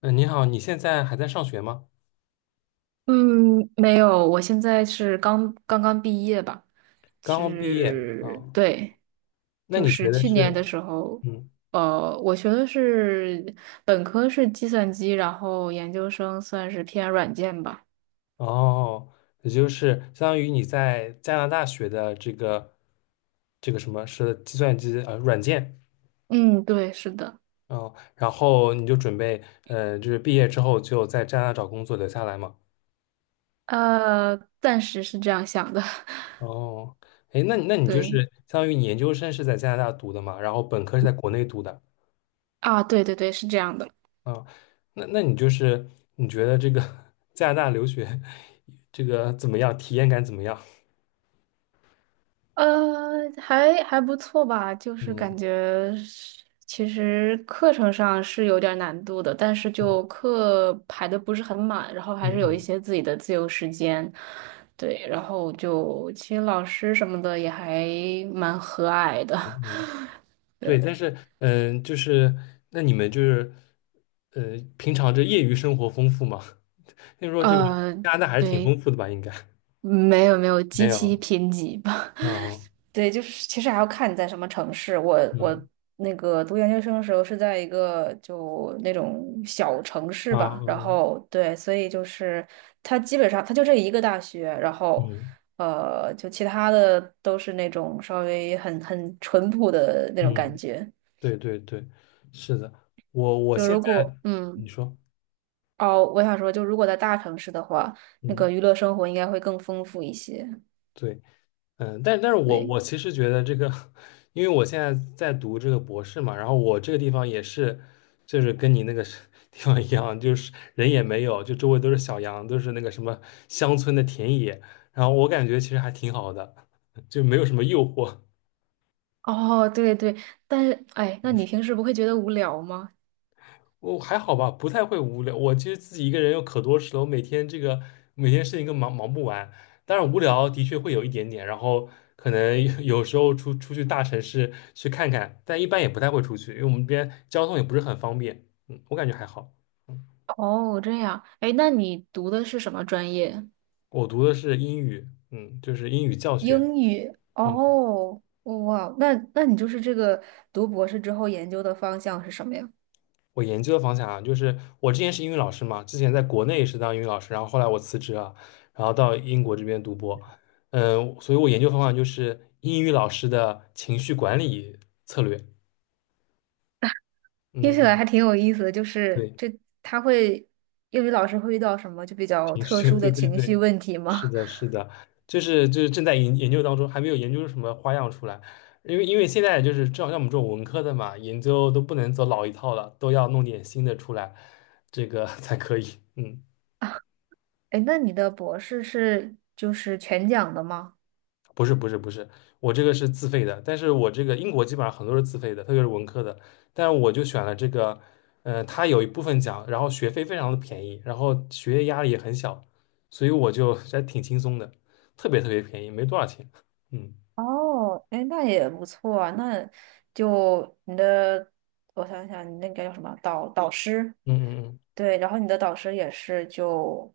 嗯，你好，你现在还在上学吗？嗯，没有，我现在是刚刚毕业吧，刚刚毕业啊？是，对，那就你是学的去年是，的时候，嗯，我学的是本科是计算机，然后研究生算是偏软件吧。哦，也就是相当于你在加拿大学的这个什么是计算机软件。嗯，对，是的，哦，然后你就准备就是毕业之后就在加拿大找工作留下来嘛？暂时是这样想的，哦，哎，那你那 你就是对，相当于你研究生是在加拿大读的嘛，然后本科是在国内读的。啊，对对对，是这样的。啊，那你就是你觉得这个 加拿大留学这个怎么样？体验感怎么样？还不错吧，就是感嗯觉是其实课程上是有点儿难度的，但是就课排的不是很满，然后嗯还是有一嗯些自己的自由时间，对，然后就其实老师什么的也还蛮和蔼的，嗯，嗯，对，对，但是嗯，就是那你们就是平常这业余生活丰富吗？听说这个呃，加拿大还是挺对，丰富的吧？应该 没有没有 极没其有贫瘠吧。啊。对，就是其实还要看你在什么城市。我嗯我那个读研究生的时候是在一个就那种小城市啊吧，然哦后对，所以就是它基本上就这一个大学，然后嗯就其他的都是那种稍微很淳朴的那种感嗯，觉。对对对，是的，我就现如果在你说哦，我想说，就如果在大城市的话，那嗯。个娱乐生活应该会更丰富一些。对。嗯，但是我对，我其实觉得这个，因为我现在在读这个博士嘛，然后我这个地方也是，就是跟你那个是 地方一样，就是人也没有，就周围都是小羊，都是那个什么乡村的田野，然后我感觉其实还挺好的，就没有什么诱惑。哦，对对，但是哎，那你平时不会觉得无聊吗？我还好吧，不太会无聊。我其实自己一个人有可多事了，我每天这个每天事情都忙不完。但是无聊的确会有一点点，然后可能 有时候出去大城市去看看，但一般也不太会出去，因为我们这边交通也不是很方便。嗯，我感觉还好。嗯，哦，这样，哎，那你读的是什么专业？我读的是英语，嗯，就是英语教学。英语嗯。哦，哇，那你就是这个读博士之后研究的方向是什么呀？我研究的方向啊，就是我之前是英语老师嘛，之前在国内是当英语老师，然后后来我辞职了，然后到英国这边读博，嗯，所以我研究方向就是英语老师的情绪管理策略。听起来嗯，还挺有意思的，就是对，这他会英语老师会遇到什么就比较情特绪，殊对的对情绪对，问题是吗？的，是的，就是正在研究当中，还没有研究出什么花样出来，因为现在就是正好像我们这种文科的嘛，研究都不能走老一套了，都要弄点新的出来，这个 才可以。嗯。哎，那你的博士是就是全奖的吗？不是不是不是，我这个是自费的，但是我这个英国基本上很多是自费的，特别是文科的，但我就选了这个，它有一部分奖，然后学费非常的便宜，然后学业压力也很小，所以我就 还挺轻松的，特别特别便宜，没多少钱。嗯哦，哎，那也不错啊，那就你的，我想想，你那个叫什么导师？嗯嗯对，然后你的导师也是就，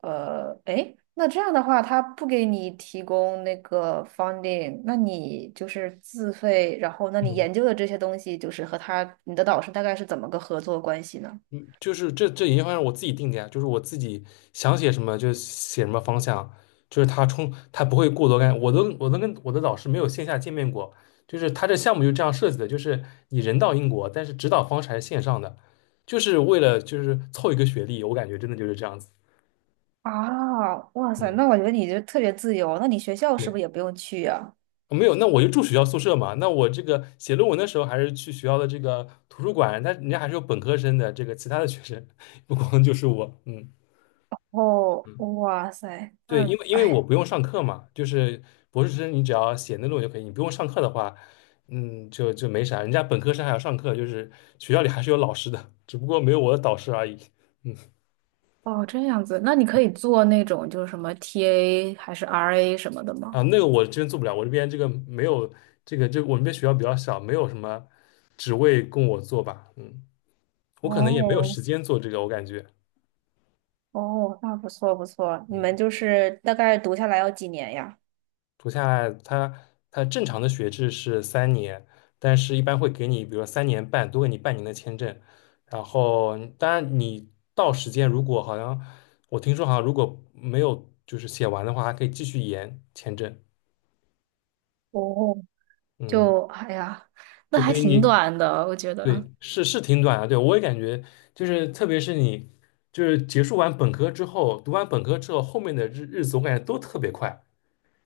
诶，那这样的话，他不给你提供那个 funding,那你就是自费，然后那嗯你嗯。研究的这些东西，就是和他，你的导师大概是怎么个合作关系呢？就是这研究方向我自己定的呀，就是我自己想写什么就写什么方向，就是他不会过多干，我都跟我的老师没有线下见面过，就是他这项目就这样设计的，就是你人到英国，但是指导方式还是线上的，就是为了就是凑一个学历，我感觉真的就是这样子。啊，哇塞，嗯，那我觉得你就特别自由，那你学校是对，不是也不用去呀？哦没有，那我就住学校宿舍嘛，那我这个写论文的时候还是去学校的这个图书馆，但人家还是有本科生的这个其他的学生，不光就是我。嗯。哦，嗯，哇塞，对，因那为因为我哎，不用上课嘛，就是博士生你只要写那论文就可以，你不用上课的话，嗯，就没啥。人家本科生还要上课，就是学校里还是有老师的，只不过没有我的导师而已。嗯。哦，这样子，那你可以做那种就是什么 TA 还是 RA 什么的吗？啊，那个我真做不了，我这边这个没有这个，就我们这边学校比较小，没有什么职位供我做吧。嗯，我可能也没有哦，时间做这个，我感觉。哦，那不错不错，你们嗯。就是大概读下来要几年呀？读下来，它正常的学制是三年，但是一般会给你，比如说3年半，多给你半年的签证。然后当然你到时间如果好像我听说好像如果没有就是写完的话，还可以继续延签证，哦，嗯，就哎呀，那就还可以挺你短的，我觉得。对是挺短啊。对，我也感觉就是特别是你就是结束完本科之后，读完本科之后，后面的日子我感觉都特别快，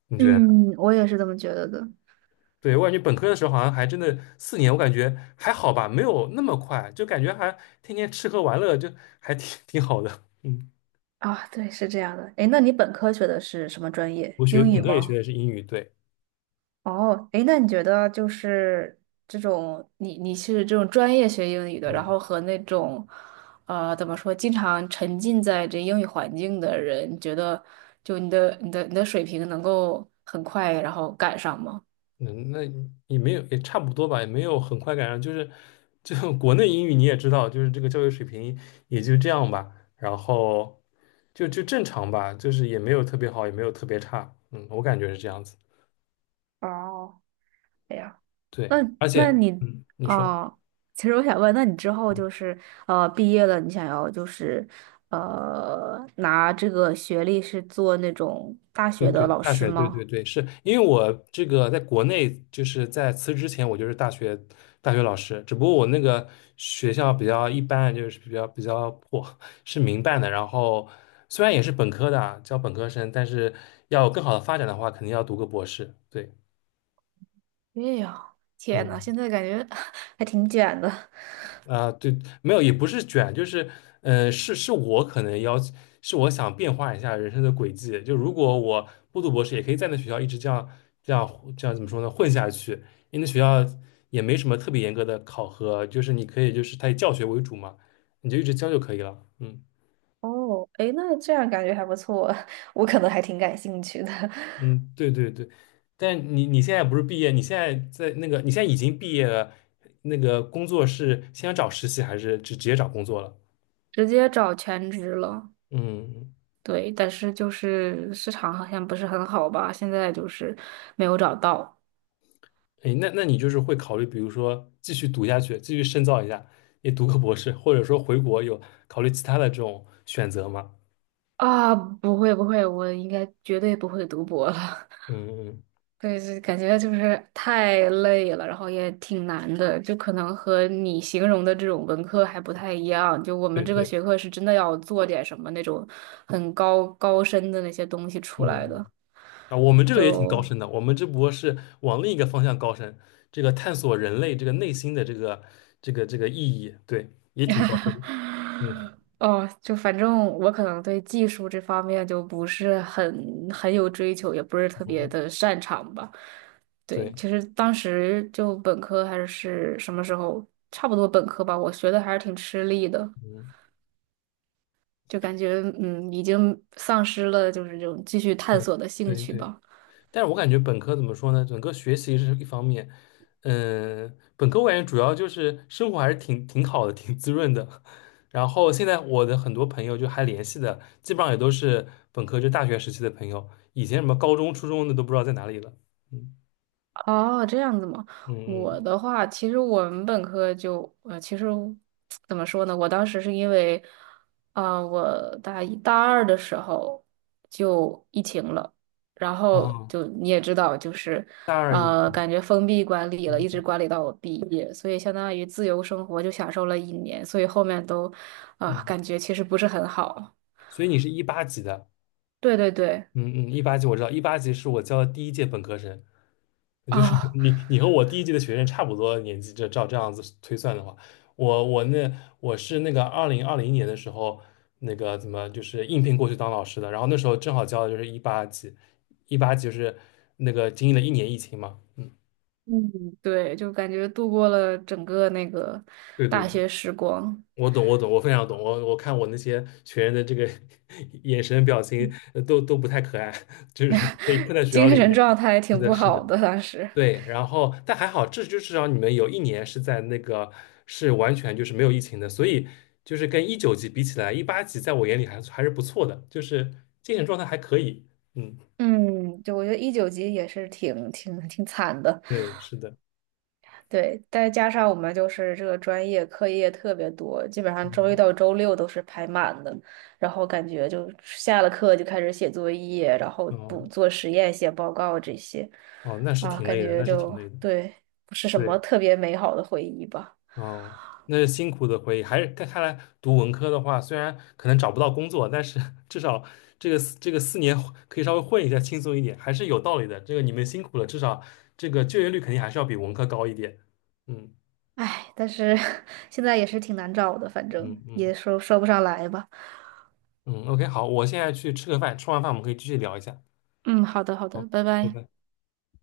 你觉得？嗯，我也是这么觉得的。对，我感觉本科的时候好像还真的四年，我感觉还好吧，没有那么快，就感觉还天天吃喝玩乐，就还挺 挺好的。嗯。啊，对，是这样的。哎，那你本科学的是什么专业？我学英本语科也学吗？的是英语，对。哦，哎，那你觉得就是这种你是这种专业学英语的，然嗯后和那种怎么说，经常沉浸在这英语环境的人，你觉得就你的水平能够很快然后赶上吗？嗯，那也没有也差不多吧，也没有很快赶上，就 国内英语你也知道，就是这个教育水平也就这样吧，然后就正常吧，就是也没有特别好，也没有特别差，嗯，我感觉是这样子。哦，哎呀，那对，而且那你嗯，你说。哦，其实我想问，那你之后就是毕业了，你想要就是拿这个学历是做那种大对学对，的老大师学，对对吗？对，是因为我这个在国内，就是在辞职之前，我就是大学老师，只不过我那个学校比较一般，就是比较破，是民办的。然后虽然也是本科的啊，教本科生，但是要有更好的发展的话，肯定要读个博士。对。哎呀，天呐，嗯，现在感觉 还挺卷的。啊，对，没有，也不是卷，就是，是我可能要，是我想变化一下人生的轨迹。就如果我不读博士，也可以在那学校一直这样怎么说呢，混下去。因为那学校也没什么特别严格的考核，就是你可以就是它以教学为主嘛，你就一直教就可以了。嗯。哦，哎，那这样感觉还不错，我可能还挺感兴趣的，嗯，对对对。但你现在不是毕业，你现在已经毕业了，那个工作是先找实习还是直接找工作了？直接找全职了。嗯，对，但是就是市场好像不是很好吧，现在就是没有找到。哎，那你就是会考虑，比如说继续读下去，继续深造一下，也读个博士，或者说回国有考虑其他的这种选择吗？啊，不会不会，我应该绝对不会读博了。嗯嗯，对，是感觉就是太累了，然后也挺难的，就可能和你形容的这种文科还不太一样。就我们对这个对。学科是真的要做点什么那种很高深的那些东西出来的，嗯，啊，我们这个也挺高就 深的，我们只不过是往另一个方向高深，这个探索人类这个内心的这个意义，对，也挺高深的。嗯 哦，就反正我可能对技术这方面就不是很有追求，也不是特别嗯，的擅长吧。对，对，其实当时就本科还是什么时候，差不多本科吧，我学的还是挺吃力的，嗯就感觉已经丧失了就是这种继续探嗯，索的兴对趣对。吧。但是我感觉本科怎么说呢？整个学习是一方面，嗯，本科我感觉主要就是生活还是挺挺好的，挺滋润的。然后现在我的很多朋友就还联系的，基本上也都是本科就大学时期的朋友，以前什么高中、初中的都不知道在哪里了。嗯哦，这样子吗？我嗯的话，其实我们本科就，其实怎么说呢？我当时是因为，啊、我大一大二的时候就疫情了，然嗯，后啊，就你也知道，就是，大二一，感觉封闭管理了，嗯一直管理到我毕业，所以相当于自由生活就享受了一年，所以后面都，嗯，啊、嗯，感觉其实不是很好。所以你是一八级的。对对对，嗯嗯，一八级我知道，一八级是我教的第一届本科生，就是 啊、你和我第一届的学生差不多年纪，这样子推算的话，我我那我是那个2020年的时候，那个怎么就是应聘过去当老师的，然后那时候正好教的就是一八级，一八级就是那个经历了一年疫情嘛，嗯，嗯，对，就感觉度过了整个那个对对大对，学时光，我懂我懂，我非常懂，我看我那些学员的这个 眼神表情嗯 都不太可爱，就是被困在 学校精里神面，状态是挺的不是的。好的当时。对，然后但还好，至少你们有一年是在那个是完全就是没有疫情的，所以就是跟19级比起来，一八级在我眼里还是不错的，就是精神状态还可以。嗯，嗯，就我觉得19级也是挺惨的，对，是的，对，再加上我们就是这个专业课业特别多，基本上周一嗯，到周六都是排满的，然后感觉就下了课就开始写作业，然后哦，补做实验、写报告这些，哦，那是啊，挺感累的，觉那是挺就累的。对，不是什对。么特别美好的回忆吧。哦，那是辛苦的回忆。还是看来读文科的话，虽然可能找不到工作，但是 至少这个四年可以稍微混一下，轻松一点，还是有道理的。这个你们辛苦了，至少这个就业率肯定还是要比文科高一点。嗯唉，但是 现在也是挺难找的，反正嗯嗯也说不上来吧。嗯，OK，好，我现在去吃个饭，吃完饭我们可以继续聊一下。嗯，好的，好好，的，拜拜拜。拜。